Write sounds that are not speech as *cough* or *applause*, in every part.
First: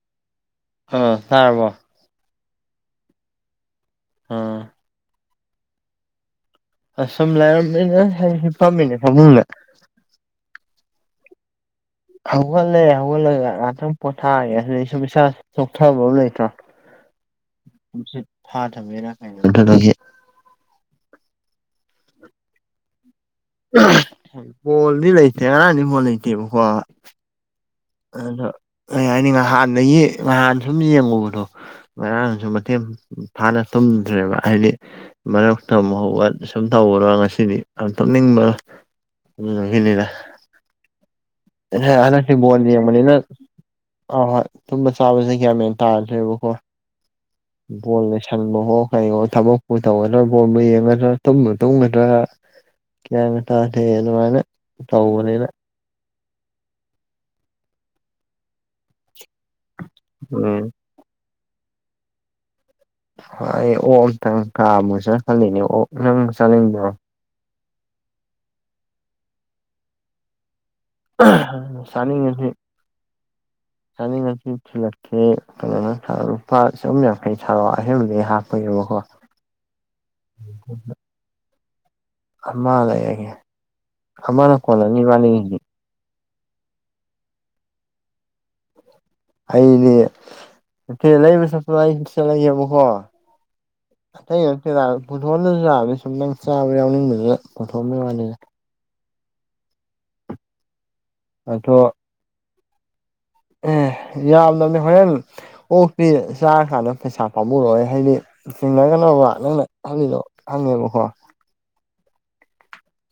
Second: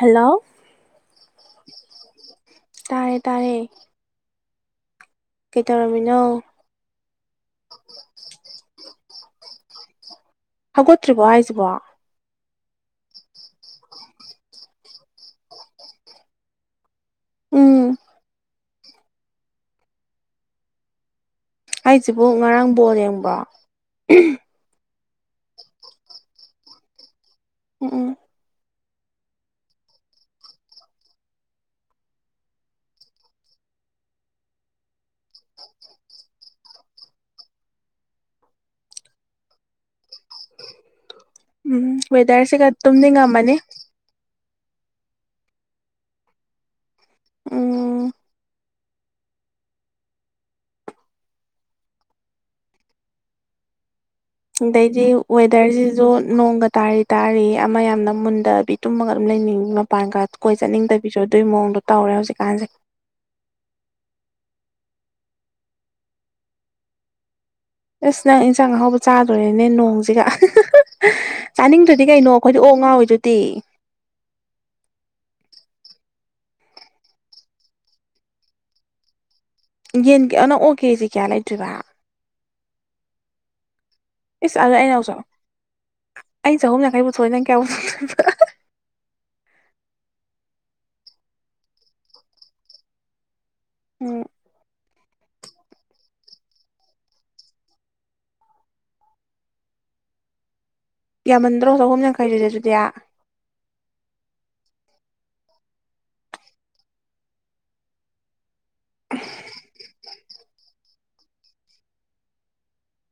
hello ꯑꯥ ꯇꯥꯔꯕꯣ ꯇꯥꯔꯦ ꯇꯥꯔꯦ ꯑꯥ ꯀꯩꯇꯧꯔꯝꯃꯤꯅꯣ ꯑꯁꯨꯝ ꯂꯩꯥꯏꯔꯝꯃꯤꯅ ꯍꯥꯏ ꯐꯥꯝꯃꯤꯅꯦ ꯐꯅꯤꯡꯅ ꯍꯧꯒꯠꯇ꯭ꯔꯤꯕꯣ ꯍꯥꯏꯁꯤꯕꯣ ꯍꯧꯒꯠꯂꯛꯦ ꯍꯧꯒꯠꯂꯛ ꯉꯍꯥꯛꯇꯪ ꯄꯣꯊꯥꯑꯒꯦ ꯑꯗꯨꯗ ꯑꯩꯁꯨ ꯄꯩꯁꯥ ꯆꯣꯛꯊꯕ ꯂꯩꯇ꯭ꯔꯣ *inaudible* ꯎꯝ ꯊꯥ ꯊꯝꯃꯦꯔ ꯀꯩꯅꯣꯝ ꯇꯒꯦ ꯑꯩꯁꯤꯕꯨ ꯉꯔꯥꯡ ꯕꯣꯜ ꯌꯦꯡꯕ꯭ꯔꯣ ꯕꯣꯜꯗꯤ ꯂꯩꯇꯦ ꯑꯔꯥꯡꯅꯤ ꯐꯣꯜ ꯂꯩꯇꯦꯕꯀꯣ ꯎꯝ ꯎꯝ ꯑꯗꯣ ꯀꯩ ꯍꯥꯏꯅꯤ ꯍꯥꯟꯗꯒꯤ ꯅꯍꯥꯟ ꯁꯨꯝ ꯌꯦꯡꯉꯨꯕꯗꯣ ꯃꯔꯥꯡꯅꯁꯨ ꯃꯇꯦꯡ ꯐꯥꯅ ꯊꯨꯝꯗ꯭ꯔꯦꯕ ꯍꯥꯏꯗꯤ ꯃꯔꯛ ꯊꯧꯕ ꯁꯨꯝ ꯇꯧꯕꯔꯣ ꯉꯁꯤꯅꯤ ꯌꯥꯝ ꯇꯛꯅꯤꯡꯕ ꯑꯗꯨꯪ ꯍꯅꯤꯗ ꯍ ꯎꯝ ꯍꯅꯣ ꯋꯦꯗꯔꯁꯤꯒ ꯁꯤꯕꯣꯗ ꯃꯅꯤꯅ ꯇꯨꯝꯅꯤꯡꯉꯝꯃꯅꯤ ꯑ ꯍꯣꯏ ꯇꯨꯝꯕ ꯆꯥꯕꯁꯦ ꯀꯌꯥꯝꯃꯦꯟ ꯇꯥꯗ꯭ꯔꯦꯕꯀꯣ ꯎꯝ ꯕꯂ ꯁꯟꯕꯍꯣ ꯀꯩꯍꯣ ꯊꯕꯛꯄꯨ ꯇꯧꯒꯗ꯭ꯔꯥ ꯕꯣꯠꯕꯨ ꯌꯦꯡꯒꯗ꯭ꯔꯥ ꯇꯨꯝꯕ ꯇꯨꯝꯒꯗ꯭ꯔꯥ ꯇꯗ ꯑꯗꯨꯅ ꯑꯗꯩꯗꯤ ꯋꯦꯗꯔꯁꯤꯁꯨ ꯅꯣꯡ ꯇꯥꯔꯤ ꯇꯥꯔꯤ ꯑꯃ ꯌꯥꯝꯅ ꯃꯨꯟꯗꯕꯤ ꯇꯨꯝꯃꯒ ꯑꯗꯨꯝ ꯂꯩꯅꯤꯡ ꯃꯄꯥꯟꯒ ꯀꯣꯏ ꯎꯝ ꯆꯠꯅꯤꯡꯗꯕꯤ ꯄꯕꯤꯔ ꯑꯗꯨꯏ ꯃꯑꯣꯡꯣ ꯇꯧꯔꯦ ꯍꯧꯖꯤꯛꯀꯥꯟꯁꯦ ꯍꯣꯏ ꯑꯩ ꯑꯣꯛ ꯑꯝꯇꯪ ꯊꯥ ꯑꯃꯨꯛ ꯆꯠ ꯈꯜꯂꯤꯅꯦ ꯑꯣꯛ ꯅꯪ ꯆꯥꯅꯤꯡꯕꯣ ꯑꯁ ꯅꯪ ꯏꯟꯁꯥꯡ ꯑꯍꯥꯎꯕ ꯆꯥꯗꯣꯔꯦꯅꯦ ꯅꯣꯡꯁꯤꯒ ꯆꯥꯅꯤꯡꯗꯨꯗꯤ ꯀꯩꯅꯣ ꯑꯩꯈꯣꯏꯗꯤ ꯑꯣꯛ ꯉꯥꯎꯋꯤꯗꯨꯗꯤ ꯆꯥꯅꯤꯡꯉꯥꯁꯤ ꯊꯤꯜꯂꯛꯀꯦ ꯀꯩꯅꯣꯅꯔ ꯂꯨꯄꯥ ꯆꯍꯨꯝ ꯌꯥꯡꯈꯩ ꯁꯥꯔꯣ ꯑꯍꯦꯟꯕꯗꯒꯤ ꯍꯥꯞꯄꯒꯤꯕꯀꯣ ꯌꯦꯟꯅꯪ ꯑꯣ ꯀꯦꯖꯤ ꯀꯌꯥ ꯂꯩꯇ꯭ꯣꯏꯔꯤꯕ ꯃꯥ ꯂꯩꯌꯦꯒꯦ ꯏꯁ ꯑꯗꯣ ꯑꯩꯅꯁꯨꯛ ꯑꯩꯩꯅ ꯆꯍꯨꯝ ꯌꯥꯡꯈꯩ ꯄꯨꯊꯣꯛꯏ ꯅꯪ ꯀꯌꯥ ꯄꯨꯊꯣꯛꯇ *unintelligible* ꯑꯩꯅꯦ ꯏꯦ ꯂꯩꯕ ꯆꯠꯄ ꯑꯩ ꯆꯠꯂꯒꯦꯕꯀꯣ ꯎꯝ ꯑꯇꯩꯒꯤ ꯅꯠꯇꯦꯗ ꯄꯨꯊꯣꯛꯍꯜꯗ꯭ꯔꯁꯨ ꯌꯥꯕꯅꯦ ꯁꯨꯝ ꯅꯪ ꯆꯥꯕ ꯌꯥꯎꯅꯤꯡꯕꯗꯨꯗ ꯄꯨꯊꯣꯛꯍꯜꯕ ꯋꯥꯅꯤꯗ ꯌꯥꯝꯃꯟꯗ꯭ꯔꯣ ꯑꯗꯣ ꯆꯍꯨꯝ ꯌꯥꯡꯈꯩꯗꯨꯗꯤ ꯑꯗꯨꯗꯤ ꯑꯦ ꯌꯥꯝꯗꯕꯅꯤ ꯍꯣꯔꯦꯟ ꯑꯣꯛꯇꯤ ꯆꯥꯔꯀꯥꯟꯗ ꯄꯩꯁꯥ ꯄꯥꯝꯃꯔꯣꯏ ꯍꯥꯏꯗꯤ ꯆꯦꯡꯅ ꯀꯩꯅꯣꯕ ꯅꯪꯅ ꯍꯖꯤꯗꯣ ꯍꯪꯅꯦꯕꯣ ꯍꯣ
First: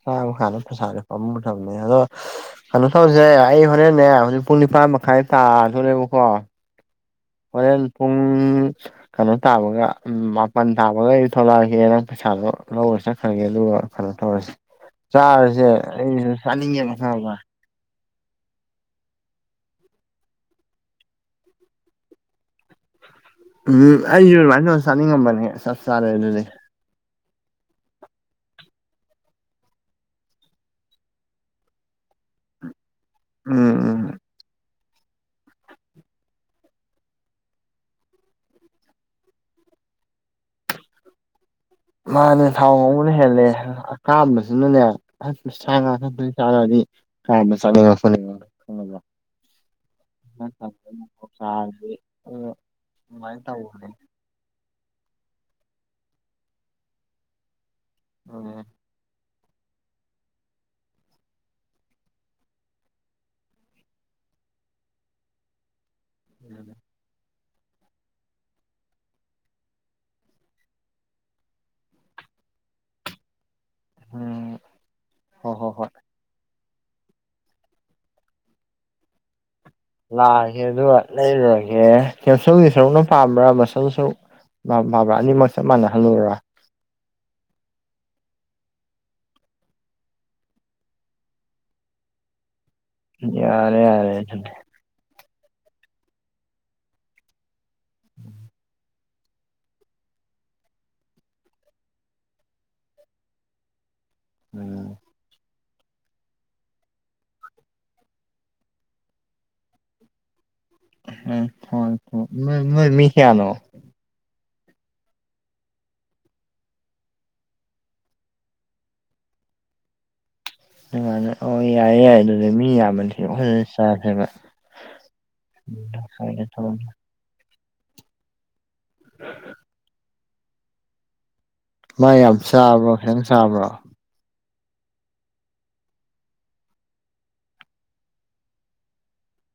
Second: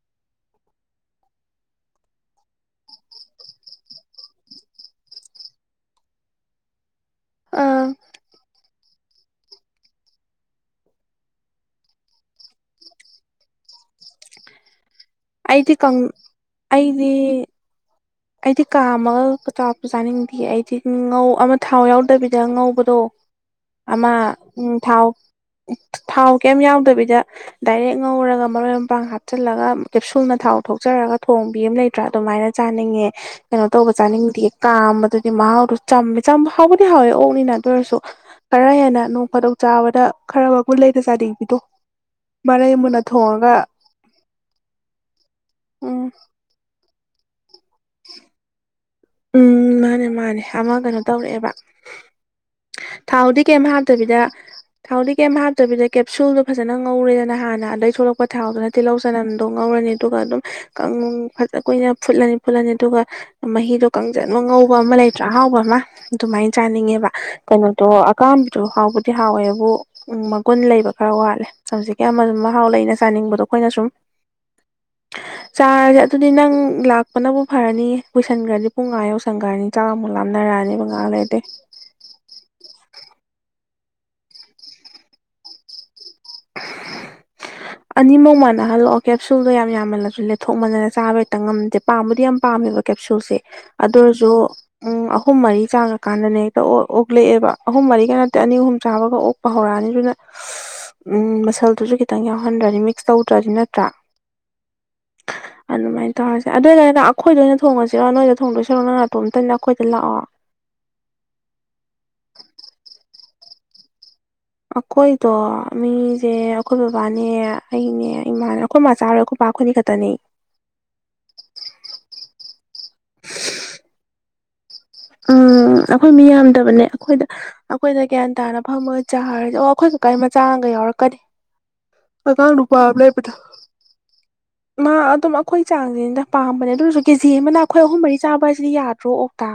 ꯁꯥꯕ ꯀꯥꯟꯅ ꯄꯩꯁꯥꯖꯦ ꯄꯥꯃꯨꯗꯕꯅꯦ ꯑꯗꯣ ꯁ ꯀꯩꯅꯣ ꯇꯧꯔꯤꯁꯦ ꯑꯩ ꯍꯣꯔꯦꯟꯅꯦ ꯍꯧꯖꯤꯛ ꯄꯨꯡ ꯅꯤꯄꯥꯟ ꯃꯈꯥꯏ ꯇꯥꯗꯅꯦꯕꯀꯣ ꯍꯣꯔꯦꯜ ꯑꯥ ꯄꯨꯡ ꯀꯩꯅꯣ ꯇꯥꯕꯒ ꯃꯥꯄꯜ ꯇꯥꯕꯒ ꯑꯩ ꯊꯣꯛꯂꯛꯑꯒꯦ ꯅꯪ ꯄꯩꯁꯥꯗꯣ ꯂꯧꯔ ꯆꯠꯈ꯭ꯔꯒꯦ ꯑꯗꯨꯒ ꯈꯩꯅꯣ ꯇꯧꯔꯁꯤ ꯆꯥꯔꯁꯦ ꯑꯩꯗꯤ ꯀꯪ ꯑꯩꯁꯨ ꯆꯥꯅꯤꯡꯉꯦ ꯑꯩꯗꯤ ꯃꯈꯥ ꯑꯃ ꯑꯩꯗꯤ ꯀꯥ ꯑꯃꯒꯆꯥꯥ ꯆꯥꯅꯤꯡꯗꯦ ꯑꯩꯗꯤ ꯉꯧ ꯑꯃ ꯊꯥꯎ ꯌꯥꯎꯗꯕꯤꯗ ꯉꯧꯕꯗꯣ ꯎꯝ ꯑꯃ ꯑꯩꯁꯨ ꯑꯗꯨꯃꯥꯏꯅ ꯎꯝ ꯇꯧꯔ ꯊꯥꯎ ꯆꯥꯅꯤꯡꯉꯝꯕꯅꯦ ꯆꯞ ꯆꯥꯔꯦ ꯊꯥꯎ ꯑꯗꯨꯗꯤ ꯀꯩꯝ ꯌꯥꯎꯗꯕꯤꯗ ꯗꯥꯏꯔꯦꯛ ꯉꯧꯔꯒ ꯃꯔꯣꯏ ꯃꯄꯥꯡ ꯍꯥꯞꯆꯤꯜꯂꯒ ꯀꯦꯞꯁꯨꯜꯅ ꯊꯥꯎ ꯊꯣꯛꯆꯔꯒ ꯊꯣꯡꯕꯤ ꯑꯃ ꯂꯩꯇ꯭ꯔꯥ ꯑꯗꯨꯃꯥꯏꯅ ꯆꯥꯅꯤꯡꯉꯦ ꯀꯩꯅꯣ ꯎꯝ ꯇꯧꯕ ꯎꯝ ꯆꯥꯅꯤꯡꯗꯦ ꯀꯥꯝꯕꯗꯨꯗꯤ ꯃꯍꯥꯎꯗꯨ ꯆꯃꯦ ꯆ ꯍꯥꯎꯕꯗꯤ ꯍꯥꯎꯋꯦ ꯑꯣꯛꯅꯤꯅ ꯑꯗꯨ ꯑꯣꯏꯔꯁꯨ ꯈꯔ ꯍꯦꯟꯅ ꯅꯣꯡ ꯐꯗꯧ ꯆꯥꯕꯗ ꯈꯔ ꯃꯒꯨꯟ ꯂꯩꯅ ꯆꯥꯗꯡꯕꯤꯗꯣ ꯃꯥꯅꯦ ꯊꯥꯎ ꯉꯧꯕꯅ ꯍꯦꯜꯂꯦ ꯑꯀꯥꯝꯕꯁꯤꯅꯅꯦ ꯁꯥ ꯎꯝ ꯉꯣꯏ ꯆꯥꯅꯗꯤ ꯍꯥꯕ ꯆꯥꯅꯤꯡꯉ ꯐꯅꯦ ꯈꯪꯉꯕ꯭ꯔ ꯎꯝ ꯃꯥꯅꯦ ꯃꯥꯅꯦ ꯑꯃ ꯀꯩꯅꯣ ꯇꯧꯔꯛꯑꯦꯕ ꯆꯥꯔꯗꯤ ꯑꯗꯨ ꯑꯗꯨꯃꯥꯏꯅ ꯊꯥꯎꯗꯤ ꯀꯩꯝ ꯇꯧꯕꯅꯦ ꯍꯥꯞꯇꯕꯤ ꯁꯤꯗ ꯊꯥꯎꯗꯤ ꯀꯩꯝ ꯍꯥꯞꯇꯕꯤꯗ ꯀꯦꯞꯁꯨꯜꯗꯣ ꯐꯖꯅ ꯉꯧꯔꯦꯗꯅ ꯍꯥꯟꯅ ꯑꯗꯒꯤ ꯊꯣꯛꯂꯛꯄ ꯎꯝ ꯊꯥꯎꯗꯨꯅ ꯇꯤꯜꯍꯧ ꯆꯅꯝꯗꯣ ꯉꯧꯔꯅꯤ ꯑꯗꯨꯒ ꯑꯗꯨꯝ ꯐꯖ ꯀꯨꯏꯅ ꯐꯨꯠꯂꯅꯤ ꯐꯨꯠꯂꯅꯤ ꯑꯗꯨꯒ ꯃꯍꯤꯗꯣ ꯀꯥꯡꯖꯜꯃꯨꯛ ꯉꯧꯕ ꯑꯃ ꯂꯩꯇ꯭ꯔꯥ ꯑꯍꯥꯎꯕ ꯑꯃ ꯑꯗꯨꯃꯥꯏꯅ ꯆꯥꯅꯤꯡꯉꯦꯕ ꯀꯩꯅꯣꯗꯣ ꯑꯀꯥꯝꯕꯗꯣ ꯍꯥꯎꯕꯗꯤ ꯍꯥꯎꯋꯦꯕꯨ ꯎꯝ ꯃꯒꯨꯟ ꯂꯩꯕ ꯈꯔ ꯋꯥꯠꯂꯦ ꯍꯧꯖꯤꯛꯀꯤ ꯑꯃ ꯃꯍꯥꯎ ꯂꯩꯅ ꯆꯥꯅꯤꯡꯕꯗꯣ ꯑꯩꯈꯣꯏꯅ ꯁꯨꯝ ꯎꯝ ꯍꯣꯏ ꯍꯣꯏ ꯍꯣꯏ ꯆꯥꯔꯁꯦ ꯑꯗꯨꯗꯤ ꯅꯪ ꯂꯥꯛꯄꯅꯕꯨ ꯐꯔꯅꯤ ꯀꯨꯁꯤꯟꯈ꯭ꯔꯗꯤ ꯄꯨꯡ ꯑꯥ ꯌꯧꯁꯤꯟꯒ꯭ꯔꯥꯅꯤ ꯂꯥꯛꯑꯒꯦ ꯑꯗꯨꯒ ꯂꯩꯔꯨꯔꯒꯦ ꯀꯦꯞꯁꯨꯜꯒꯤ ꯁꯔꯨꯛꯅ ꯄꯥꯕ꯭ꯔꯥ ꯕꯁꯜ ꯁꯔꯨꯛ ꯄꯥꯕ꯭ꯔꯥ ꯑꯅꯤꯃꯛ ꯆꯞ ꯃꯥꯟꯅꯍꯜꯂꯨꯔꯥ ꯑꯅꯤꯃꯛꯧ ꯃꯥꯟꯅꯍꯜꯂꯛꯑꯣ ꯀꯦꯞꯁꯨꯜꯗꯣ ꯌꯥꯝꯃꯜꯂꯁꯨ ꯂꯦꯊꯣꯛ ꯃꯥꯟꯅ ꯆꯥꯕ ꯍꯦꯛꯇ ꯉꯝꯗꯦ ꯄꯥꯝꯕꯕꯨꯗꯤ ꯌꯥꯝ ꯄꯥꯝꯃꯦꯕ ꯀꯦꯞꯁꯨꯜꯁꯦ ꯌꯥꯔꯦ ꯑꯗꯨ ꯌꯥꯔꯦ ꯑꯣꯏꯔꯁꯨ ꯑꯗꯨꯗꯤ ꯎꯝ ꯑꯍꯨꯝ ꯃꯔꯤ ꯆꯥꯉꯀꯥꯟꯗꯅꯦ ꯍꯦꯛꯇ ꯑꯣꯛꯂꯛꯑꯦꯕ ꯑꯍꯨꯝ ꯃꯔꯤꯒ ꯅꯠꯇꯦ ꯑꯅꯤ ꯑꯍꯨꯝ ꯆꯥꯕꯒ ꯑꯣꯛ ꯍꯧꯔꯛꯑꯅꯤ ꯑꯗꯨꯅ ꯎꯝ ꯃꯁꯜꯗꯨꯁꯨ ꯈꯤꯇꯪ ꯌꯥꯎꯍꯟꯗ꯭ꯔꯅꯤ ꯃꯤꯛꯁ ꯇꯧꯗ꯭ꯔꯗꯤ ꯅꯠꯇ꯭ꯔꯥ ꯎꯝ ꯑꯗꯨꯃꯥꯏꯅ ꯇꯧꯔꯁꯦ ꯑꯗꯨꯏ ꯅꯔꯗ ꯑꯩꯈꯣꯏꯗ ꯑꯣꯏꯅ ꯊꯣꯡꯉꯁꯤꯔꯣ ꯅꯣꯏꯗ ꯊꯣꯡꯗꯣꯏꯁꯤꯔꯣ ꯅꯪ ꯉꯇꯣꯝꯇꯅꯦ ꯑꯩꯈꯣꯏꯗ ꯂꯥꯛꯑꯣ ꯍꯣꯏ ꯅꯣꯏ ꯃꯤ ꯀꯌꯥꯅꯣ ꯑꯩꯈꯣꯏꯗꯣ ꯃꯤꯁꯦ ꯑꯩꯈꯣꯏ ꯕꯕꯥꯅꯦ ꯑꯩꯅꯦ ꯏꯃꯥꯅꯦ ꯑꯩꯈꯣꯏ ꯃꯥ ꯆꯥꯔꯣꯏ ꯑꯩꯈ ꯄꯥ ꯈꯣꯅꯤ ꯈꯇꯅꯦ ꯅꯨꯡꯉꯥꯏ ꯑꯣ ꯌꯥꯏꯦ ꯌꯥꯏ ꯑꯗꯨꯗꯤ ꯃꯤ ꯌꯥꯝꯕꯗꯤꯁꯨ ꯐꯖꯅ ꯆꯈ꯭ꯔꯦꯕ ꯎꯝ ꯑꯩꯈꯣꯏ ꯃꯤ ꯌꯥꯝꯗꯕꯅꯦ ꯑꯩꯈꯣꯏꯗ ꯑꯩꯈꯣꯏꯗ ꯒ꯭ꯌꯥꯟ ꯇꯥꯅꯕ ꯐꯝꯃ ꯆꯥꯔꯁꯦ ꯑꯣ ꯑꯩꯈꯣꯏ ꯀꯀꯥꯏ ꯃꯆꯥ ꯑꯃꯒ ꯌꯥꯎꯔꯛꯀꯅꯤ ꯃꯥ ꯌꯥꯝ ꯑꯉꯥꯡ ꯅꯨꯄ ꯆꯥꯕ꯭ꯔꯣ ꯑꯃ ꯈꯤꯇꯪ ꯂꯩꯕꯗꯣ ꯆꯥꯕ꯭ꯔꯣ ꯃꯥ ꯑꯗꯨꯝ ꯑꯩꯈꯣꯏ ꯆꯥꯡꯅꯤꯗ ꯄꯥꯝꯕꯅꯦ ꯑꯗꯨ ꯑꯣꯏꯁꯨ ꯀꯦ ꯖꯤ ꯑꯃꯅ ꯑꯩꯈꯣꯏ ꯑꯍꯨꯝ ꯃꯔꯤ ꯆꯥꯕ ꯍꯥꯏꯁꯤꯗꯤ ꯌꯥꯗ꯭ꯔꯣ ꯑꯣꯛꯇ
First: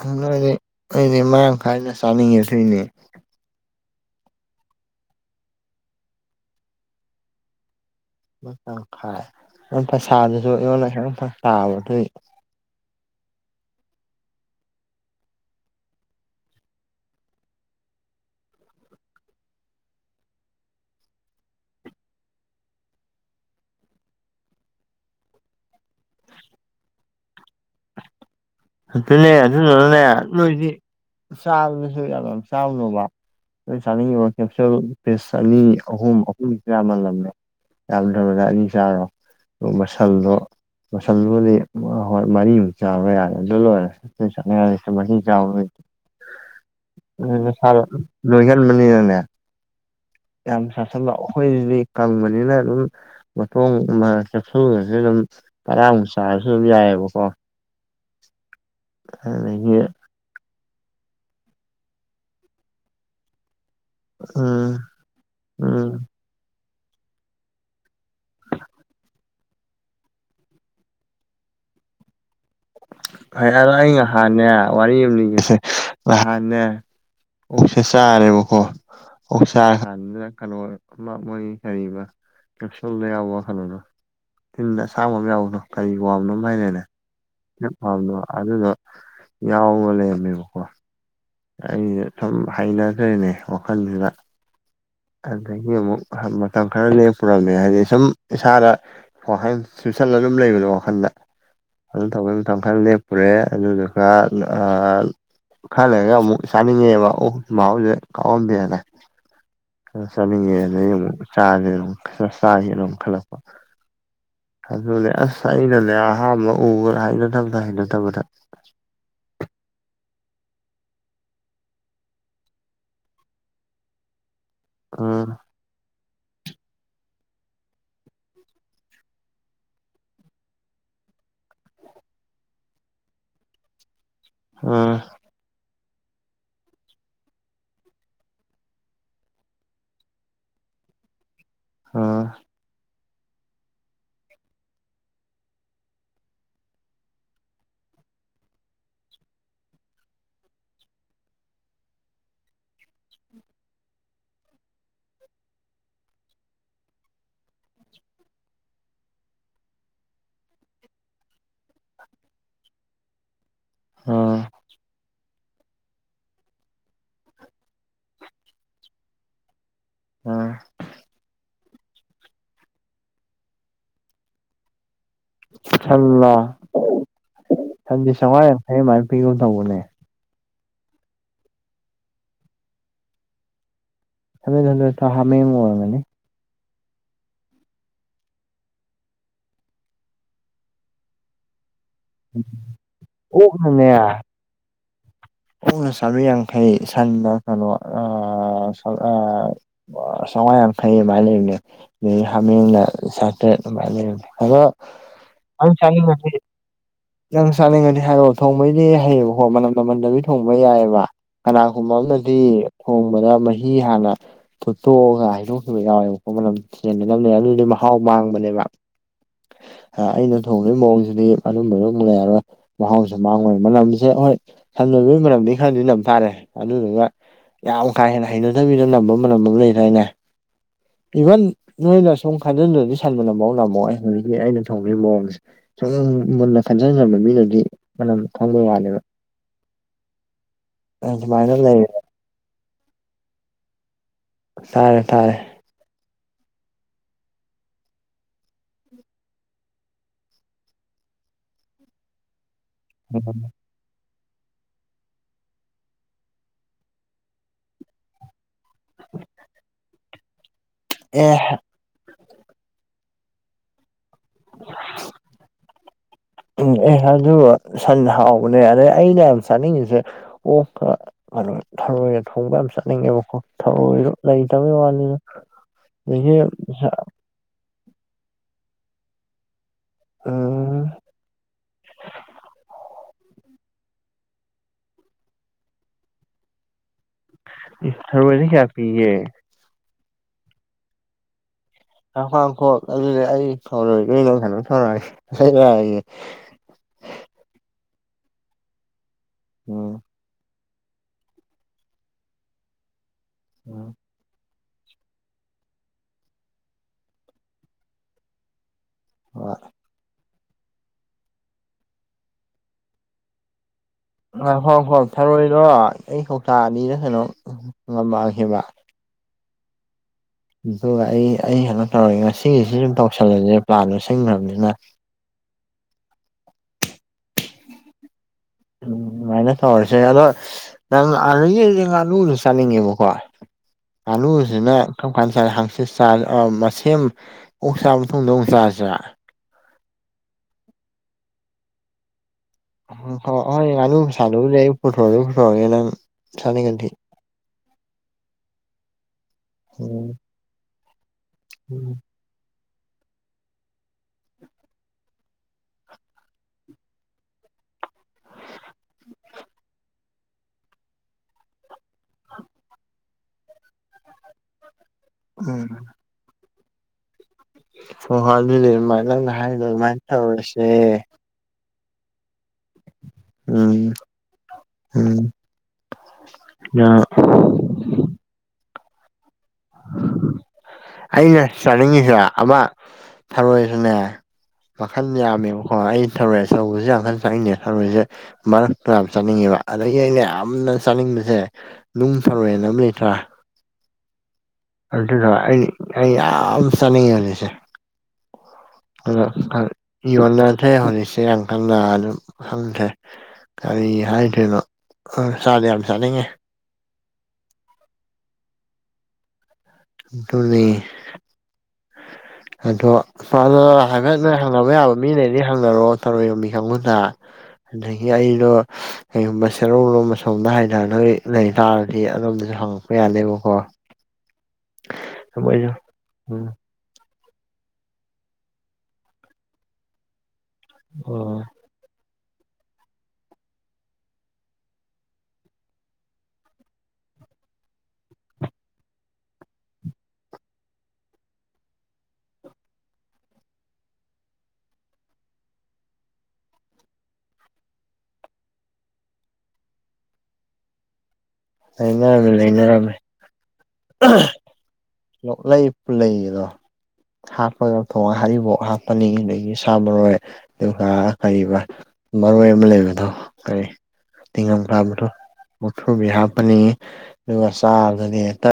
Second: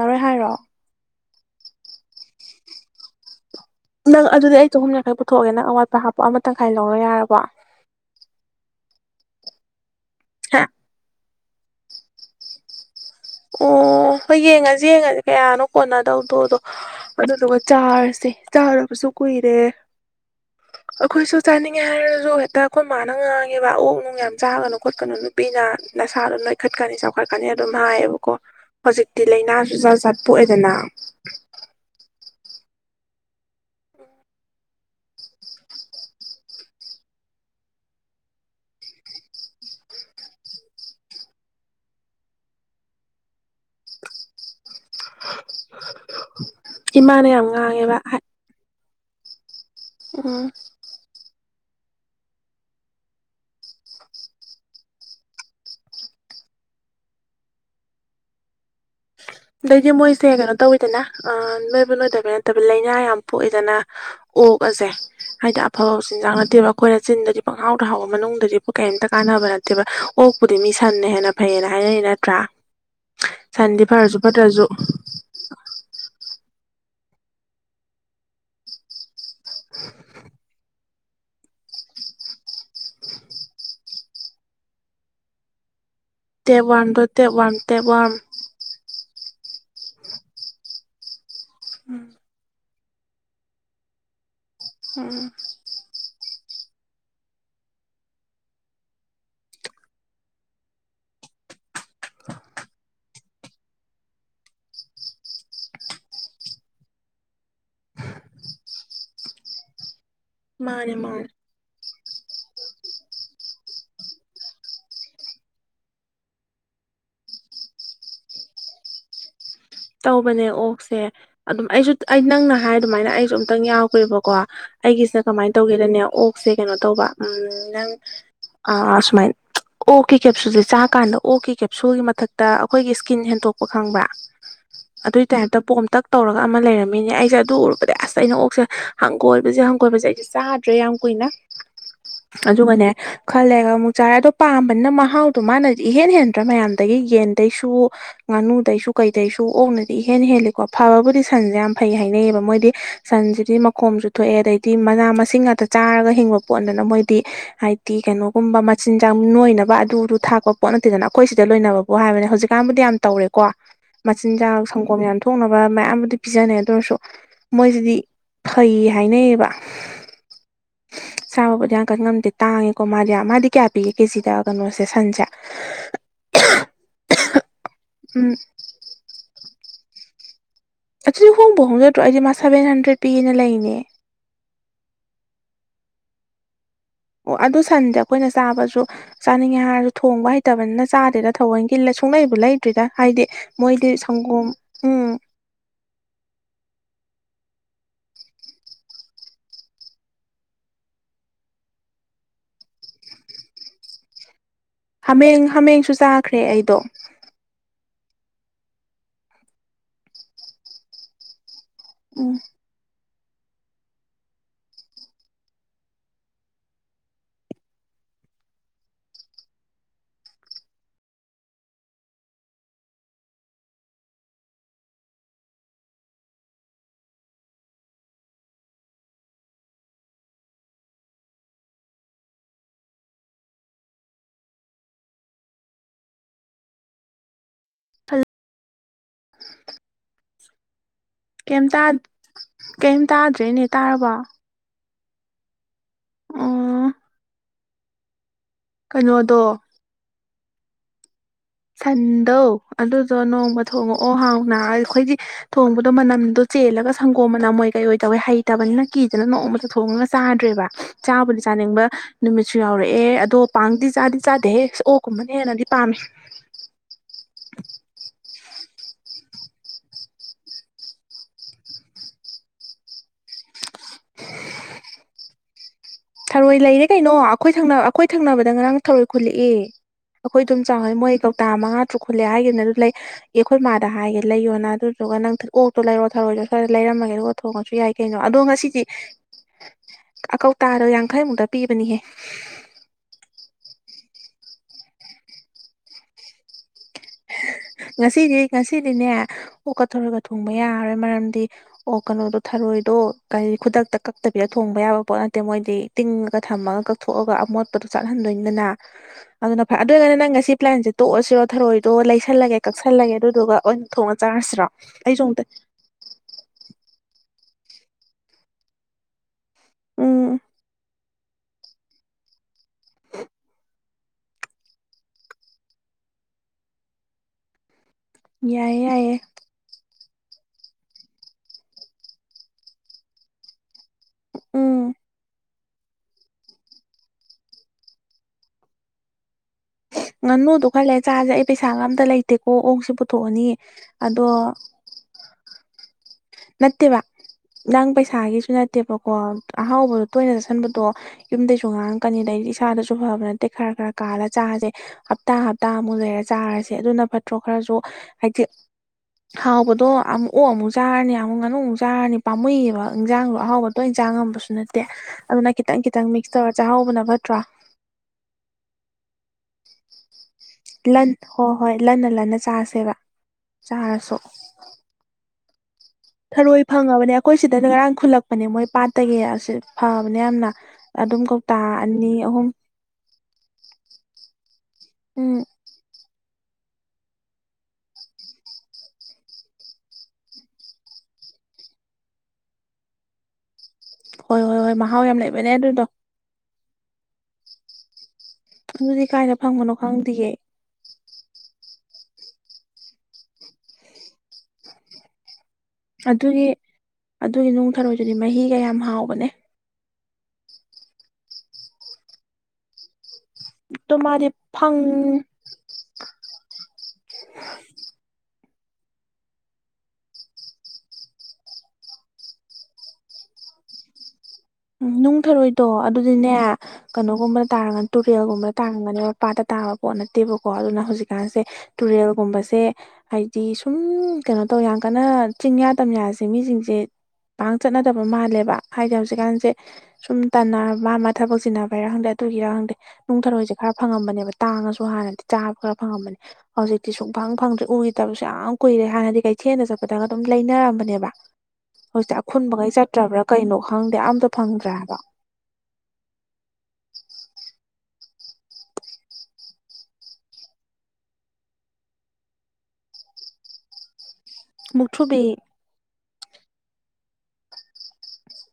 ꯑꯗꯨꯗꯤ ꯑꯩꯗꯤ ꯃꯔꯥꯡ ꯀꯥꯏꯅ ꯆꯥꯅꯤꯡꯉꯦ ꯁꯨꯏꯅꯦ ꯅꯪ ꯑꯗꯨꯗꯤ ꯑꯩ ꯆꯍꯨꯝ ꯌꯥꯡꯈꯩ ꯄꯨꯊꯣꯛꯑꯒꯦ ꯅꯪ ꯑꯋꯥꯠꯄ ꯍꯥꯞꯄ ꯑꯃ ꯇꯪꯈꯥꯏ ꯂꯧꯔꯣ ꯌꯥꯔꯕꯣ ꯈꯥꯏ ꯄꯩꯁꯥꯗꯨꯁꯨ ꯑꯩꯉꯣꯜꯗ ꯈꯤꯇꯡ ꯐꯔꯛ ꯇꯥꯕ ꯑꯗꯨꯏ ꯑꯣ ꯍꯣꯏ ꯌꯦꯡꯉꯁꯤ ꯌꯦꯡꯉꯁꯤ ꯀꯌꯥꯅꯣ ꯀꯣꯟꯅꯗꯧꯗꯣ ꯑꯗꯣ ꯑꯗꯨꯗꯨꯒ ꯆꯥꯔꯁꯦ ꯆꯥꯗꯕꯁꯨ ꯀꯨꯏꯔꯦ ꯑꯩꯈꯣꯏꯁꯨ ꯆꯥꯅꯤꯡꯉꯦ ꯍꯥꯏꯔꯁꯨ ꯍꯦꯛꯇ ꯑꯩꯈꯣꯏ ꯃꯥꯅ ꯉꯥꯡꯉꯦꯕ ꯑꯣꯛ ꯅꯨꯡ ꯌꯥꯝ ꯆꯥꯒꯅꯨ ꯈꯣꯠꯀꯅꯨ ꯅꯨꯄꯤꯅ ꯅꯁꯥꯗꯣ ꯅꯣꯏꯈꯠꯀꯅꯤ ꯆꯥꯎꯈꯠꯀꯅꯤ ꯑꯗꯨꯝ ꯍꯥꯏꯌꯦꯕꯀꯣ ꯍꯧꯖꯤꯛꯇꯤ ꯑꯗꯨꯅꯦ ꯂꯥꯏꯅꯥꯁꯨ ꯖꯥꯠ ꯖꯠ ꯄꯣꯛꯑꯦꯗꯅ ꯆꯕꯗꯨꯁꯨ ꯌꯥꯝ ꯌꯥꯝ ꯆꯅꯣꯕ ꯅꯣꯏ ꯆꯥꯅꯤꯡꯉꯤꯕ ꯀꯦꯞꯁꯦꯜ ꯄꯤꯁ ꯑꯅꯤ ꯑꯍꯨꯝ ꯑꯍꯨꯝꯁꯨ ꯌꯥꯃꯜꯂꯝꯃꯦ ꯌꯥꯝꯗꯔꯕꯗ ꯑꯅꯤ ꯆꯥꯔꯣ ꯑꯗꯨ ꯃꯁꯜꯗꯣ ꯃꯁꯜꯗꯨꯕꯨꯗꯤ ꯍꯣꯏ ꯃꯔꯤꯃꯨꯛ ꯆꯥꯕ ꯌꯥꯔꯦ ꯑꯗꯨ ꯑꯣꯏꯔꯦ *unintelligible* ꯂꯣꯏꯔꯦ ꯆ ꯏꯃꯥꯅ ꯌꯥꯝ ꯆꯥꯎ ꯑꯗꯨ ꯉꯥꯡꯉꯦꯕ ꯍꯥꯏ ꯅꯣꯏ ꯍꯦꯜ ꯃꯅꯤꯅꯦ ꯎꯝ ꯌꯥꯝ ꯁꯥꯁꯟ ꯂꯣ ꯑꯩꯈꯣꯏꯁꯤꯗꯤ ꯀꯪꯕꯅꯤꯅ ꯑꯗꯨꯝ ꯃꯇꯣꯡ ꯑꯃ ꯀꯦꯞꯁꯣꯟ ꯑꯗꯨꯝ ꯇꯔꯥꯃꯨꯛ ꯆꯥꯔꯁꯨ ꯑꯗꯨꯝ ꯌꯥꯏꯑꯕꯀꯣ ꯑꯗꯒꯤ ꯑꯩꯗꯤ ꯃꯣꯏꯁꯦ ꯀꯩꯅꯣ ꯇꯧꯋꯤꯗꯅ ꯑ ꯅꯣꯏꯕ ꯅꯣꯏꯗꯕꯩ ꯅꯠꯇꯕ ꯂꯥꯏꯅꯥ ꯌꯥꯝ ꯄꯣꯛꯏꯗꯅ ꯑꯣꯛ ꯎꯝ ꯑꯁꯦ ꯍꯥꯏꯗꯤ ꯎꯝ ꯑꯐꯕ ꯆꯤꯟꯖꯥꯛ ꯅꯠꯇꯦꯕ ꯑꯩꯈꯣꯏꯅ ꯆꯤꯟꯗꯗꯤ ꯄꯪꯍꯥꯎꯗ ꯍꯥꯎꯕ ꯃꯅꯨꯡꯗꯗꯤꯕꯨ ꯀꯩꯝꯇ ꯀꯥꯟꯅꯕ ꯅꯠꯇꯦꯕ ꯑꯣꯛꯄꯨꯗꯤ ꯃꯤ ꯁꯟꯅ ꯍꯦꯟꯅ ꯐꯩꯌꯦꯅ ꯍꯥꯏꯅꯔꯤ ꯅꯠꯇ꯭ꯔꯥ ꯐꯩ ꯑꯗꯣ ꯁꯟꯗꯤ ꯑꯩ ꯐꯔꯁꯨ ꯉꯦꯍꯥꯟꯅꯦ ꯐꯠꯇ꯭ꯔꯁꯨ ꯋꯥꯔꯤ ꯑꯃꯂꯤꯒꯦ ꯁꯦ ꯅꯍꯥꯟꯅꯦ ꯑꯣꯛꯁꯦ ꯆꯥꯔꯦꯕꯀꯣ ꯑꯣꯛ ꯆꯥꯔ ꯀꯥꯟꯗꯅ ꯀꯩꯅꯣ ꯑꯃꯥ ꯃꯣꯏꯒꯤ‌ ꯀꯩꯕ ꯀꯦꯁꯣꯟꯗ ꯌꯥꯎꯕ ꯀꯩꯅꯗꯣ ꯇ ꯗꯑꯃ ꯁꯛꯕ ꯑꯃ ꯌꯥꯎꯗꯣ ꯀꯔꯤ ꯋꯣꯝꯅꯝ ꯇ ꯋꯥꯟꯗꯣ ꯇ ꯋꯥꯟ ꯋꯥꯟꯗꯣ ꯑꯗꯨꯗ ꯌꯥꯎꯕ ꯂꯩꯔꯝꯃꯦꯕꯀꯣ ꯑꯩꯁ ꯎꯝ ꯁꯨꯝ ꯍꯥꯏꯅꯈ꯭ꯔꯦꯅꯦ ꯋꯥꯈꯜꯁꯤꯗ ꯎꯝ ꯑꯗꯨꯗꯒꯤ ꯑꯃꯨꯛ ꯃꯇꯝ ꯈꯔ ꯂꯦꯞꯂꯩꯒꯔꯦ ꯍꯥꯏꯗꯤ ꯁꯨꯝ ꯏꯁꯥꯗ ꯋꯥꯈꯟ ꯆꯨꯞꯁꯜ ꯑꯗꯨꯝ ꯂꯩꯕꯗꯣ ꯋꯥꯈꯜꯗ ꯑꯗꯨ ꯇꯧꯕ ꯃꯇꯝ ꯈꯔ ꯂꯦꯛꯞꯄꯨꯔꯦ ꯑꯗꯨꯗꯨꯒ ꯉꯔ ꯑ ꯈꯔ ꯂꯩꯔꯒ ꯑꯃꯨꯛ ꯆꯥꯅꯤꯡꯉꯦꯕ ꯑꯣꯛꯀꯤ ꯃꯍꯥꯎꯁꯦ ꯀꯥꯎꯉꯝꯗꯦꯅ ꯑꯗꯨ ꯆꯥꯅꯤꯡꯉꯦ ꯑꯗꯩ ꯃꯥꯅꯦ ꯑꯃꯨꯛ ꯃꯥꯅꯦ ꯆꯥꯥꯁꯦ ꯑꯗꯨ ꯈꯔ ꯆꯥꯏꯒꯦꯅ ꯑꯃ ꯈꯜꯂꯛꯄ ꯑꯗꯨꯅꯦ ꯑꯁ ꯑꯩꯅꯅꯦ ꯑꯍꯥꯟꯕ ꯎꯕꯗ ꯍꯥꯏꯅꯕꯗ ꯍꯩꯅꯠꯇꯕꯗ ꯇꯧꯕꯅꯦ ꯑꯣꯛꯁꯦ ꯑꯗꯨꯝ ꯑꯩꯁꯨ ꯑꯩ ꯅꯪꯅ ꯍꯥꯏ ꯑꯗꯨꯃꯥꯏꯅ ꯑꯩꯁꯨ ꯑꯝꯇꯪ ꯌꯥꯎꯈ꯭ꯔꯦꯕꯀꯣ ꯑꯩꯒꯤꯁꯤꯅ ꯎꯝ ꯀꯃꯥꯏ ꯇꯧꯒꯦꯗꯅꯦ ꯑꯣꯛꯁꯦ ꯀꯩꯅꯣ ꯇꯧꯕ ꯅꯪ ꯁꯨꯃꯥꯏ ꯑꯣꯛꯀꯤ ꯀꯦꯞꯁꯨꯜꯁꯦ ꯆꯥ ꯀꯥꯟꯗ ꯑꯣꯛꯀꯤ ꯀꯦꯞꯁꯨꯜꯒꯤ ꯃꯊꯛꯇ ꯑꯩꯈꯣꯏꯒꯤ ꯏꯁꯀꯤꯟ ꯍꯦꯟꯗꯣꯛꯄ ꯈꯪꯕ꯭ꯔꯥ ꯎꯝ ꯑꯗꯨꯏ ꯇ ꯄꯣꯛꯇ ꯇꯧꯔꯒ ꯑꯃ ꯂꯩꯔꯝꯃꯤꯅꯦ ꯑꯩꯁꯦ ꯑꯗꯨ ꯎꯔꯨꯕꯗꯩ ꯑꯁ ꯑꯩꯅ ꯑꯣꯛꯁꯦ ꯍꯪꯒꯣꯏꯕꯁꯦ ꯍꯪꯒꯣꯏꯕꯁꯦ ꯑꯩꯁꯦ ꯆꯥꯗ꯭ꯔꯦ ꯌꯥꯝ ꯀꯨꯏꯅ ꯎꯝ ꯑꯗꯨꯒꯅ ꯦ ꯈꯜꯂꯦꯒ ꯑꯃꯨꯛ ꯆꯥꯔꯦ ꯑꯗꯣ ꯄꯥꯝꯕꯅꯤꯅ ꯃꯍꯥꯎꯗꯣ ꯃꯥꯅ ꯏꯍꯦꯟ ꯍꯦꯟꯗ꯭ꯔ ꯃꯌꯥꯝꯗꯒꯤ ꯌꯦꯟꯗꯩꯁꯨ ꯉꯥꯅꯨꯗꯩꯁꯨ ꯀꯩꯗꯩꯁꯨ ꯑꯣꯛꯅꯗꯤ ꯏꯍꯦꯟ ꯍꯦꯜꯂꯤꯀꯣ ꯐꯕꯕꯨꯗꯤ ꯁꯟꯁꯦ ꯌꯥꯝ ꯐꯩ ꯍꯥꯏꯅꯩꯌꯦꯕ ꯃꯣꯏꯗꯤ ꯁꯟꯁꯤꯗꯤ ꯃꯈꯣꯝꯁꯨ ꯊꯣꯛꯑꯦ ꯑꯗꯩꯗꯤ ꯃꯅꯥ ꯃꯁꯤꯡ ꯉꯥꯛꯇ ꯆꯥꯔꯒ ꯍꯤꯡꯕ ꯄꯣꯠꯅꯤꯗꯅ ꯃꯣꯏꯗꯤ ꯍꯥꯏꯗꯤ ꯀꯩꯅꯣꯒꯨꯝꯕ ꯃꯆꯤꯟꯖꯥꯛ ꯅꯣꯏꯅꯕ ꯑꯗꯨꯗꯨ ꯊꯥꯛꯄ ꯄꯣꯠ ꯅꯠꯇꯦꯗꯅ ꯑꯩꯈꯣꯏ ꯁꯤꯗ ꯂꯣꯏꯅꯕ ꯑꯣ ꯍꯥꯏꯕꯅꯦ ꯍꯧꯖꯤꯛꯀꯥꯟꯕꯨꯗꯤ ꯌꯥꯝ ꯇꯧꯔꯦꯀꯣ ꯎꯝ ꯃꯆꯤꯟꯖꯥꯛ ꯁꯪꯒꯣꯝ ꯌꯥꯝ ꯊꯣꯛ ꯊꯣꯛꯅꯕ ꯃꯌꯥꯝꯕꯨꯗꯤ ꯄꯤꯖꯅꯩ ꯑꯗꯨ ꯑꯣꯏꯔꯁꯨ ꯃꯣꯏꯁꯤꯗꯤ ꯐꯩ ꯍꯥꯏꯅꯩꯑꯌꯦꯕ ꯎꯝ ꯆꯥꯕꯕꯨꯗꯤ ꯌꯥꯝ ꯀꯟ ꯉꯝꯗꯦ ꯇꯥꯡꯉꯦꯀꯣ ꯃꯥꯗꯤ ꯀꯌꯥ ꯄꯤꯒꯦ ꯀꯦꯖꯤꯗ ꯀꯩꯅꯣꯁꯦ ꯁꯟꯁꯦ ꯁꯟꯂ ꯁꯟꯗꯤ ꯎꯝ ꯆꯥꯝꯃꯉꯥ ꯌꯥꯡꯈꯩ ꯑꯗꯨꯃꯥꯏꯅ ꯄꯤꯒꯨꯝ ꯇꯧꯕꯅꯦ ꯑꯗꯨꯗꯤ ꯍꯣꯡꯕꯨ ꯍꯣꯡꯖꯗ꯭ꯔꯣ ꯑꯩꯗꯤ ꯃꯥ ꯁꯚꯦꯟ ꯍꯟꯗ꯭ꯔꯦꯗ ꯄꯤꯅ ꯂꯩꯅꯦ ꯁꯚꯦꯟ ꯍꯟꯗꯔꯦꯇ ꯍꯥꯃꯦ ꯑꯣꯏꯔꯝꯒꯅꯤ ꯑꯣ ꯑꯗꯨ ꯁꯟꯗꯤ ꯑꯩꯈꯣꯏꯅ ꯆꯥꯕꯁꯨ ꯆꯥꯅꯤꯡꯉꯦ ꯍꯥꯏꯔꯁꯨ ꯊꯣꯡꯕ ꯍꯩꯇꯕꯅꯤꯅ ꯆꯥꯗꯦꯗ ꯊꯑꯣꯏ ꯍꯤꯜꯂ ꯁꯨꯡꯂꯩꯕꯨ ꯂꯩꯇ꯭ꯔꯤꯗ ꯍꯥꯏꯗꯤ ꯑꯣꯛꯅꯅꯦ ꯃꯣꯏꯗꯤ ꯁꯪꯒꯣꯝ ꯎꯝ ꯑꯣꯛꯅ ꯆꯥꯝꯃꯔꯤ ꯌꯥꯈꯩ ꯁꯥꯟꯅ ꯀꯩꯅ ꯑꯥ ꯑꯥ ꯆꯉꯥ ꯌꯥꯈꯩ ꯃꯥꯥꯏ ꯂꯩꯅꯦ ꯑꯗꯗꯒꯤ ꯍꯥꯃꯦꯡꯅ ꯁꯥꯇ꯭ꯔꯦꯠ ꯑꯗꯨꯝ ꯍꯥꯏꯅꯕꯅ ꯦ ꯈꯔꯣ ꯍꯥꯃꯦꯡ ꯍꯥꯃꯦꯡꯁꯨ ꯆꯥꯈ꯭ꯔꯦ ꯑꯩꯗꯣ ꯆꯪ ꯆꯥꯅꯤꯡꯉꯗꯤ ꯍꯥꯏꯔꯛꯑꯣ ꯊꯣꯡꯕꯩꯗꯤ ꯍꯩꯌꯦꯕꯀꯣ ꯃꯅꯝ ꯃꯃꯟꯗꯕꯤ ꯊꯣꯡꯕ ꯌꯥꯏꯑꯕ ꯀꯅꯥꯒꯨꯝꯕ ꯎꯝ ꯑꯃꯝꯅꯗꯤ ꯊꯣꯡꯕꯗ ꯃꯍꯤ ꯍꯥꯟꯅ ꯐꯣꯠꯇꯣꯛꯑꯒ ꯍꯥꯏꯗꯣꯛꯈꯤꯕ ꯌꯥꯎꯋꯦꯕ ꯈꯣꯠꯄꯅ ꯆꯦꯟꯟꯅ ꯂꯝꯅꯦ ꯑꯗꯨꯗꯤ ꯃꯍꯥꯎ ꯃꯥꯡꯕꯅꯦꯕ ꯑ ꯑꯩꯅ ꯊꯣꯡꯕꯒꯤ ꯃꯑꯣꯡꯁꯤꯗꯤ ꯑꯗꯨꯝꯕꯗꯨ ꯑꯃꯨꯛ ꯂꯩ ꯌꯥꯔꯔꯣꯏ ꯃꯍꯥꯎꯁꯨ ꯃꯥꯡꯉꯣꯏ ꯃꯅꯁꯦ ꯍꯣꯏ ꯁꯝꯖꯅꯕꯒꯤ ꯃꯔꯝꯗꯤ ꯈꯔꯗꯤ ꯂꯝ ꯇꯥꯔꯦ ꯑꯗꯨꯗꯨꯒ ꯌꯥꯝ ꯀꯥ ꯍꯦꯟꯅ ꯍꯩꯅꯗꯕꯤꯗ ꯅꯝꯕ ꯃꯅꯝ ꯑꯃ ꯂꯩꯗ ꯍꯥꯏꯅꯦ ꯏꯚꯟ ꯅꯣꯏꯅ ꯁꯨꯝ ꯈꯟꯖꯤꯟꯗꯗꯤ ꯁꯟꯕꯅ ꯃꯑꯣꯡ ꯉꯝꯃꯧ ꯑꯩ ꯍꯧꯖꯤꯛꯀꯤ ꯑꯩꯅ ꯊꯣꯡꯕꯒꯤ ꯃꯑꯣꯡꯁꯦ ꯁꯨꯝ ꯃꯨꯟꯅ ꯈꯟꯖꯟꯖꯕ ꯃꯤꯗꯨꯗꯤ ꯃꯅꯝ ꯈꯪꯕꯩ ꯋꯥꯂꯦꯕ *unintelligible* ꯑꯗꯨꯃꯥꯏꯅ ꯂꯩꯔꯦ ꯀꯩ ꯀꯩꯝ ꯇꯥꯗ꯭ꯔꯦꯅꯦ ꯇꯥꯔꯕꯣ ꯇꯥꯔꯦ ꯇꯥꯏꯔꯦ ꯑꯣ ꯀꯩꯅꯣꯗꯣ ꯁꯟꯗꯧ ꯑꯗꯨꯗꯣ ꯅꯣꯡꯃ ꯊꯣꯡꯉꯛꯑꯣ ꯍꯥꯎꯅ ꯑꯩꯈꯣꯏꯒꯤ ꯊꯣꯡꯕꯗꯣ ꯃꯅꯝꯗꯣ ꯆꯦꯜꯂꯒ ꯁꯪꯒꯣꯝ ꯃꯅꯝ ꯑꯣꯏꯣꯏ ꯀꯩ ꯑꯣꯏ ꯇꯧꯋꯦ ꯍꯩꯇꯕꯅꯤꯅ ꯀꯤꯗꯅ ꯅꯣꯡꯃꯗ ꯊꯣꯡꯉꯒ ꯆꯥꯗ꯭ꯔꯦꯕ ꯑꯦ ꯆꯥꯕꯨꯗꯤ ꯆꯥꯅꯤꯡꯕ ꯅꯨꯃꯤꯠꯁꯨ ꯌꯥꯎꯔꯛꯑꯦ ꯑꯗꯣ ꯄꯥꯡꯗꯤ ꯆꯥꯗꯤ ꯆꯥꯗꯦꯍꯦ ꯑꯣꯒꯨꯝꯕꯅ ꯍꯦꯟꯅꯗꯤ ꯄꯥꯝꯃꯦ ꯎꯝ ꯑꯦ ꯑꯗꯨ ꯁꯟ ꯍꯥꯎꯕꯅꯦ ꯑꯗꯩ ꯑꯩꯅ ꯌꯥꯝ ꯆꯥꯅꯤꯡꯉꯤꯁꯦ ꯑꯣ ꯑꯗꯨ ꯊꯔꯣꯏꯅ ꯊꯣꯡꯕ ꯌꯥꯝ ꯆꯠꯅꯤꯡꯉꯦꯕꯀꯣ ꯊꯔꯣꯏꯗꯣ ꯂꯩꯇꯕꯩ ꯋꯥꯅꯤꯗ ꯑꯗꯒꯤ ꯊꯔꯣꯏ ꯂꯩꯔꯦ ꯀꯩꯅꯣ ꯑꯩꯈꯣꯏ ꯑꯩꯈꯣꯏ ꯊꯪꯅꯕꯗ ꯉꯔꯥꯡ ꯊꯔꯣꯏ ꯈꯨꯜꯂꯛꯏꯦ ꯑꯩꯈꯣꯏ ꯑꯗꯨꯝ ꯆꯥꯎꯋ‌ꯦ ꯃꯣꯏ ꯀꯧꯇꯥ ꯃꯉꯥ ꯇꯔꯨꯛ ꯈꯨꯜꯂꯦ ꯍꯥꯏꯒꯤꯝꯅ‌ꯦ ꯑꯗꯨ ꯂꯩ ꯑꯩ ꯈꯣꯏ ꯃꯥꯗ ꯍꯥꯏꯒꯦ ꯂꯩꯌꯣꯅ ꯑꯗꯨꯗꯨꯒ ꯅꯪ ꯊ ꯑꯣꯛꯇꯣ ꯂꯩꯔꯣ ꯊꯔꯣꯏꯗ‌ꯣ ꯁ꯭ꯋꯥꯏꯗ ꯂꯩꯔꯝꯃꯒꯦ ꯑꯗꯨꯒ ꯊꯣꯡꯉꯁꯨ ꯌꯥꯏ ꯀꯩꯅꯣ ꯑꯗꯣ ꯊꯔꯣꯏꯁꯦ ꯀꯌꯥ ꯉꯁꯤꯗꯤ ꯄꯤꯒꯦ ꯑ ꯀꯧꯇꯥꯗꯣ ꯌꯥꯡꯈꯩꯃꯨꯛꯇ ꯄꯤꯕꯅꯤꯍꯦ ꯉꯥꯏꯈ‌ꯣ ꯉꯥꯏꯈ‌ꯣꯛ ꯑꯗꯨꯗꯤ ꯑꯩ *unintelligible* *inaudible* ꯉꯁꯤꯗꯤ ꯉꯁꯤꯔꯤꯅꯦ ꯑꯣ ꯎꯝ ꯀꯊꯔ ꯀ ꯊꯨꯡꯕ ꯌꯥꯔꯣꯏ ꯃꯔꯝꯗꯤ ꯑꯣ ꯀꯩꯅꯣꯗꯣ ꯊꯔꯣꯏꯗꯣ ꯀꯔꯤ ꯎꯝ ꯈꯨꯗꯛꯇ ꯀꯛꯇꯕꯤꯗ ꯊꯣꯡꯕ ꯌꯥꯕ ꯄꯣꯠ ꯅꯠꯇꯦ ꯃꯣꯏꯗꯤ ꯇꯤꯡꯉꯒ ꯊꯝꯃꯒ ꯀꯛꯊꯣꯛꯑꯒ ꯑꯃꯣꯠꯄꯗꯨꯣ ꯆꯠꯍꯟꯗꯣꯏꯅꯤꯅ ꯎꯝ ꯑꯗꯨꯅ ꯐꯔ ꯑꯗꯨ ꯑꯣꯏꯔꯒꯅ ꯅꯪ ꯉꯁꯤ ꯄ꯭ꯂꯥꯟꯁꯦ ꯇꯣꯛꯑꯁꯤꯔꯣ ꯊꯔꯣꯏꯗꯣ ꯂꯩꯁꯜꯂꯒꯦ ꯀꯛꯁꯜꯂꯒꯦ ꯑꯗꯨꯗꯨꯒ ꯊꯣꯡꯉ ꯑ ꯆꯥꯔꯁꯤꯔꯣ ꯍꯣꯏ ꯍꯣꯏ ꯑꯩꯁꯨ ꯑꯃꯨꯛꯇ ꯊꯔꯣꯏꯗꯣ ꯑꯩ ꯀꯧꯇꯥ ꯑꯅꯤꯗ ꯀꯩꯅꯣ ꯉꯝꯃꯥꯡꯈꯤꯕꯕ ꯎꯝ ꯑꯗꯨꯒ ꯑꯩ ꯑꯩ ꯀꯩꯅꯣ ꯇꯧꯋ‌ꯦ ꯉꯁꯤꯒꯤꯁꯤ ꯁꯨꯝ ꯇꯧꯁꯜꯂꯁꯦ ꯄ꯭ꯂꯥꯟꯗꯣ ꯁꯤꯟꯈ꯭ꯔꯝꯅꯤꯅ ꯌꯥꯏꯌꯦ ꯎꯝ ꯌꯥꯏꯌꯦ ꯑꯗꯨꯃꯥꯏꯅ ꯇꯧꯔꯁꯦ ꯑꯗꯣ ꯅꯪ ꯑꯥꯗꯒꯤꯗꯤ ꯉꯥꯅꯨꯗ‌ꯣ ꯆꯠꯅꯤꯡꯉꯦꯕꯀꯣ ꯉꯥꯅꯨꯁꯤꯅ ꯎꯝ ꯀꯝ ꯀꯥꯟ ꯆꯥꯏ ꯍꯪ ꯆꯥ ꯃꯁꯦꯝ ꯑꯣꯛ ꯆꯥꯕ ꯃꯐꯝꯗ ꯑꯃꯨꯛ ꯆꯥꯁꯤꯔꯥ ꯉꯥꯅꯨꯗꯣ ꯈꯔ ꯂꯩꯔ ꯆꯥꯁꯦ ꯑꯩ ꯄꯩꯁꯥꯒ ꯑꯝꯇ ꯂꯩꯇꯦꯀꯣ ꯑꯣꯛꯁꯦ ꯄꯨꯊꯣꯛꯑꯅꯤ ꯑꯗꯣ ꯄꯨꯊ‌ꯣꯛꯑ *unintelligible* ꯄꯨꯊ‌ꯣꯛꯑꯒꯦ ꯅꯪ *unintelligible* ꯆꯥꯅꯤꯡꯉꯗꯤ ꯅꯠꯇꯦꯕ ꯅꯪ ꯄꯩꯁꯥꯒꯤꯁꯨ ꯅꯠꯇꯦꯕꯀꯣ ꯑꯍꯥꯎꯕꯗꯣ ꯎꯝ ꯇꯣꯏꯅ ꯆꯠꯁꯤꯟꯕꯗꯣ ꯌꯨꯝꯗꯩꯁꯨ ꯉꯥꯡꯉꯛꯀꯅꯤ ꯗꯩꯗꯤ ꯏꯁ ꯁꯥꯗꯁꯨ ꯐꯕ ꯅꯠꯇꯦ ꯈꯔ ꯈꯔ ꯀꯥꯜꯂ ꯆꯥꯖꯦ ꯍꯞꯇꯥ ꯍꯞꯇꯥ ꯑꯃꯨꯛ ꯂꯩꯔ ꯆꯥꯔꯁꯦ ꯑꯗꯨꯅ ꯐꯠꯇ꯭ꯔꯣ ꯈꯔꯁꯨ ꯍꯥꯏꯗꯤ ꯍꯥꯎꯕꯗꯣ ꯑꯃꯨꯛ ꯑꯣꯛ ꯑꯃꯨꯛ ꯆꯥꯔꯅꯤ ꯌꯥꯝ ꯑꯃꯨꯛ ꯉꯥꯅꯨ ꯃꯨꯛ ꯆꯥꯔꯅꯤ ꯄꯥꯝꯃꯨꯏꯑ‌ꯦꯕ ꯏꯟꯖꯥꯡꯗꯣ ꯑꯍꯥꯎꯕ ꯇꯣꯏꯟ ꯆꯥ ꯉꯝꯕꯁꯨ ꯅꯠꯇꯦ ꯑꯗꯨꯅ ꯎꯝ ꯈꯤꯇꯪ ꯈꯤꯇꯪ ꯃꯤꯛꯁ ꯇꯧꯔꯒ ꯆꯥꯍꯧꯕꯅ ꯐꯠ ꯍ‌ꯣꯍꯣꯏ ꯑꯗꯨꯗꯤ ꯑꯗꯨꯃꯥꯏꯅ ꯅꯪꯅ ꯍꯥꯏꯗ‌ꯣ ꯑꯗꯨꯃꯥꯏꯅ ꯇꯧꯔꯁꯦ ꯍꯣ ꯍꯣꯏ ꯂꯟꯅ ꯂꯟꯅ ꯆꯥꯁꯦꯕ ꯎꯝ ꯆꯥꯔꯁꯨ ꯎꯝ ꯊꯔꯣꯏ ꯐꯪꯉꯕꯅꯦ ꯑꯩꯈꯣꯏ ꯁꯤꯗ ꯉꯔꯥꯡ ꯈꯨꯜꯂꯛꯄꯅꯦ ꯃꯣꯏ ꯄꯥꯠꯇꯒꯤ ꯑꯁꯤ ꯐꯕꯅꯦ ꯌꯥꯝꯅ ꯑꯗꯨꯝ ꯀꯧꯇꯥ ꯑꯅꯤ ꯑꯍꯨꯝ ꯐꯔꯣꯏꯁꯨꯅꯦ ꯃꯈꯟ ꯎꯝ ꯌꯥꯝꯃꯦꯕ ꯀꯣ ꯑꯩ ꯊꯔ‌ꯣꯏ ꯑꯆꯧꯕꯁꯦ ꯌꯥꯝ ꯀꯟ ꯆꯅꯤꯡꯗ‌ꯦ ꯊꯧꯔ‌ꯣꯏꯖ‌ꯦ ꯃꯔꯛꯇ ꯌꯥꯝ ꯆꯥꯅꯤꯡꯉꯦꯕ ꯑꯗꯒꯤ ꯑꯩꯅ ꯌꯥꯝꯅ ꯆꯥꯅꯤꯡꯕꯁꯦ ꯅꯨꯡ ꯊꯔꯣꯏꯌꯦꯅ ꯑꯃ ꯂꯩꯇ꯭ꯔꯥ ꯍꯣꯏ ꯍꯣꯏ ꯍꯣꯏ ꯃꯍꯥꯎ ꯌꯥꯝ ꯑꯗꯨꯗ‌ꯣ ꯂꯩꯕꯅꯦ ꯑꯩ ꯑꯗꯨꯗꯣ ꯑꯩ ꯌꯥꯝ ꯆꯥꯅꯤꯡꯉꯦ ꯍꯧꯖꯤꯛꯁꯦ ꯑꯗꯨꯗꯤ ꯑꯗ ꯀꯥꯏꯗ ꯑꯥ ꯐꯪꯕꯅꯣ ꯃꯤ ꯈꯪꯗꯤꯌꯦ ꯑꯣꯟꯅ ꯊ‌ꯦ ꯍꯣꯖꯤꯛꯁꯦ ꯌꯥꯝ ꯀꯟꯅ ꯑꯗꯨꯝ ꯈꯟꯗꯔ‌ꯦ ꯀꯔꯤ ꯍꯥꯏꯗꯣꯏꯅꯣ ꯑꯥ ꯆꯥꯗꯤ ꯌꯥꯝ ꯆꯥꯅꯤꯡꯉꯦ ꯑꯗꯨꯒꯤ ꯑꯗꯨꯒꯤ ꯅꯨꯡꯊꯔꯣꯏꯗꯨꯗꯤ ꯃꯍꯤꯒ ꯌꯥꯝ ꯍꯥꯎꯕꯅꯦ ꯑꯗꯨꯅ‌ꯦ ꯑꯗ‌ꯣ ꯐꯅ ꯑꯗꯣ ꯍꯥꯏꯐꯦꯠ ꯃꯥꯗꯤ ꯅ‌ꯣꯏ ꯍꯪꯅꯕ ꯐꯪ ꯌꯥꯕ ꯃꯤ ꯂꯩꯔꯗꯤ *unintelligible* ꯍꯪꯅꯔꯛꯑꯣ ꯊꯔꯣꯏ ꯌ‌ꯣꯟꯕꯤ ꯀꯥꯡꯕꯨꯨꯗ ꯑꯗꯒꯤ ꯑꯩꯗ‌ꯣ ꯀꯩꯒꯨꯝꯕ ꯁꯦꯔꯧ ꯂꯣꯝ ꯑꯁꯣꯝꯗ ꯍꯥꯏꯊꯥꯅꯕ ꯂ ꯂꯩ ꯇꯥꯔꯗꯤ ꯑꯗꯣꯝꯗꯁꯨ ꯍꯪꯉꯛꯄ ꯌꯥꯅꯦꯕꯀꯣ ꯎꯝ ꯅꯨꯡ ꯊꯔꯣꯏꯗꯣ ꯃꯣꯏꯁꯨ ꯑꯗꯨꯗꯤꯅꯦ ꯎꯝ ꯀꯩꯅꯣꯒꯨꯝꯕꯗ ꯇꯥꯔꯝꯒꯅꯤ ꯇꯨꯔꯦꯜꯒꯨꯝꯕꯗ ꯇꯥꯔꯝꯒꯅꯦꯕ ꯄꯥꯠꯇ ꯇꯥꯕ ꯄꯣꯠ ꯅꯠꯇꯦꯕꯀꯣ ꯑꯗꯨꯅ ꯍꯧꯖꯤꯛꯀꯥꯟꯁꯦ ꯑꯣ ꯇꯨꯔꯦꯜꯒꯨꯝꯕꯁꯦ ꯍꯥꯏꯗꯤ ꯁꯨꯝ ꯀꯩꯅꯣ ꯇꯧ ꯌꯥꯝ ꯀꯟꯅ ꯆꯤꯡꯌꯥ ꯇꯝꯌꯥꯁꯦ ꯃꯤꯁꯤꯡꯁꯦ ꯄꯥꯡ ꯆꯠꯅꯗꯕ ꯃꯥꯜꯂꯦꯕ ꯍꯥꯏꯗꯤ ꯍꯧꯖꯤꯛꯀꯥꯟꯁꯦ ꯁꯨꯝ ꯇꯥꯟꯅ ꯃꯥ ꯃꯥ ꯊꯕꯛ ꯆꯤꯟꯅꯕꯩꯔꯥ ꯈꯪꯗꯦ ꯑꯗꯨꯒꯤꯔ ꯈꯪꯗꯦ ꯅꯨꯡꯊꯥꯔꯣꯏꯁꯦ ꯈꯔ ꯐꯪꯉꯝꯕꯅꯦꯕ ꯇꯥꯡꯉꯁꯨ ꯍꯥꯟꯅꯗꯤ ꯆꯥꯕ ꯈꯔ ꯐꯪꯉꯝꯕꯅꯦ ꯍꯧꯖꯤꯛꯇꯤ ꯁꯨꯡꯐꯪ ꯐꯪꯗ꯭ꯔꯦ ꯎꯈꯤꯗꯕꯁꯨ ꯌꯥꯝ ꯀꯨꯏꯔꯦ ꯍꯥꯟꯅꯗꯤ ꯀꯩꯊꯦꯜꯗ ꯆꯠꯄꯗꯒ ꯑꯗꯨꯝ ꯂꯩꯅꯔꯝꯕꯅꯦꯕ ꯍꯧꯖꯤꯛꯇꯤ ꯂꯩꯅꯔꯝꯃꯦ ꯑꯈꯨꯟꯕꯈꯩ ꯂꯩꯅꯔꯝꯃꯦ ꯆꯠꯇ꯭ꯔꯕ꯭ꯔꯥ ꯀꯩꯅꯣ ꯈꯪꯗꯦ ꯑꯝꯇ ꯐꯪꯗ꯭ꯔꯦ ꯍꯥꯏꯕ ꯂꯣꯛꯂꯩ ꯄꯨꯜꯂꯩꯗꯣ ꯍꯥꯞꯄꯒ ꯊꯣꯡꯉꯒ ꯍꯔꯤꯕꯣꯛ ꯍꯥꯞꯄꯅꯤ ꯑꯗꯒꯤ ꯁꯥ ꯃꯔꯣꯏ ꯑꯗꯨꯒ ꯀꯔꯤꯕ ꯃꯔꯣꯏ ꯑꯃ ꯂꯩꯕꯗ‌ꯣ ꯀꯔꯤ ꯇꯤꯡꯈꯪ ꯄꯥꯟꯕꯗ‌ꯣ ꯃꯨꯛꯊ꯭ꯔꯨꯕꯤ ꯃꯔꯨꯛꯊ꯭ꯔꯨꯕꯤ ꯍꯥꯞꯄꯅꯤ ꯑꯗꯨꯒ ꯆꯥꯕꯗꯗꯤ ꯍꯦꯛꯇ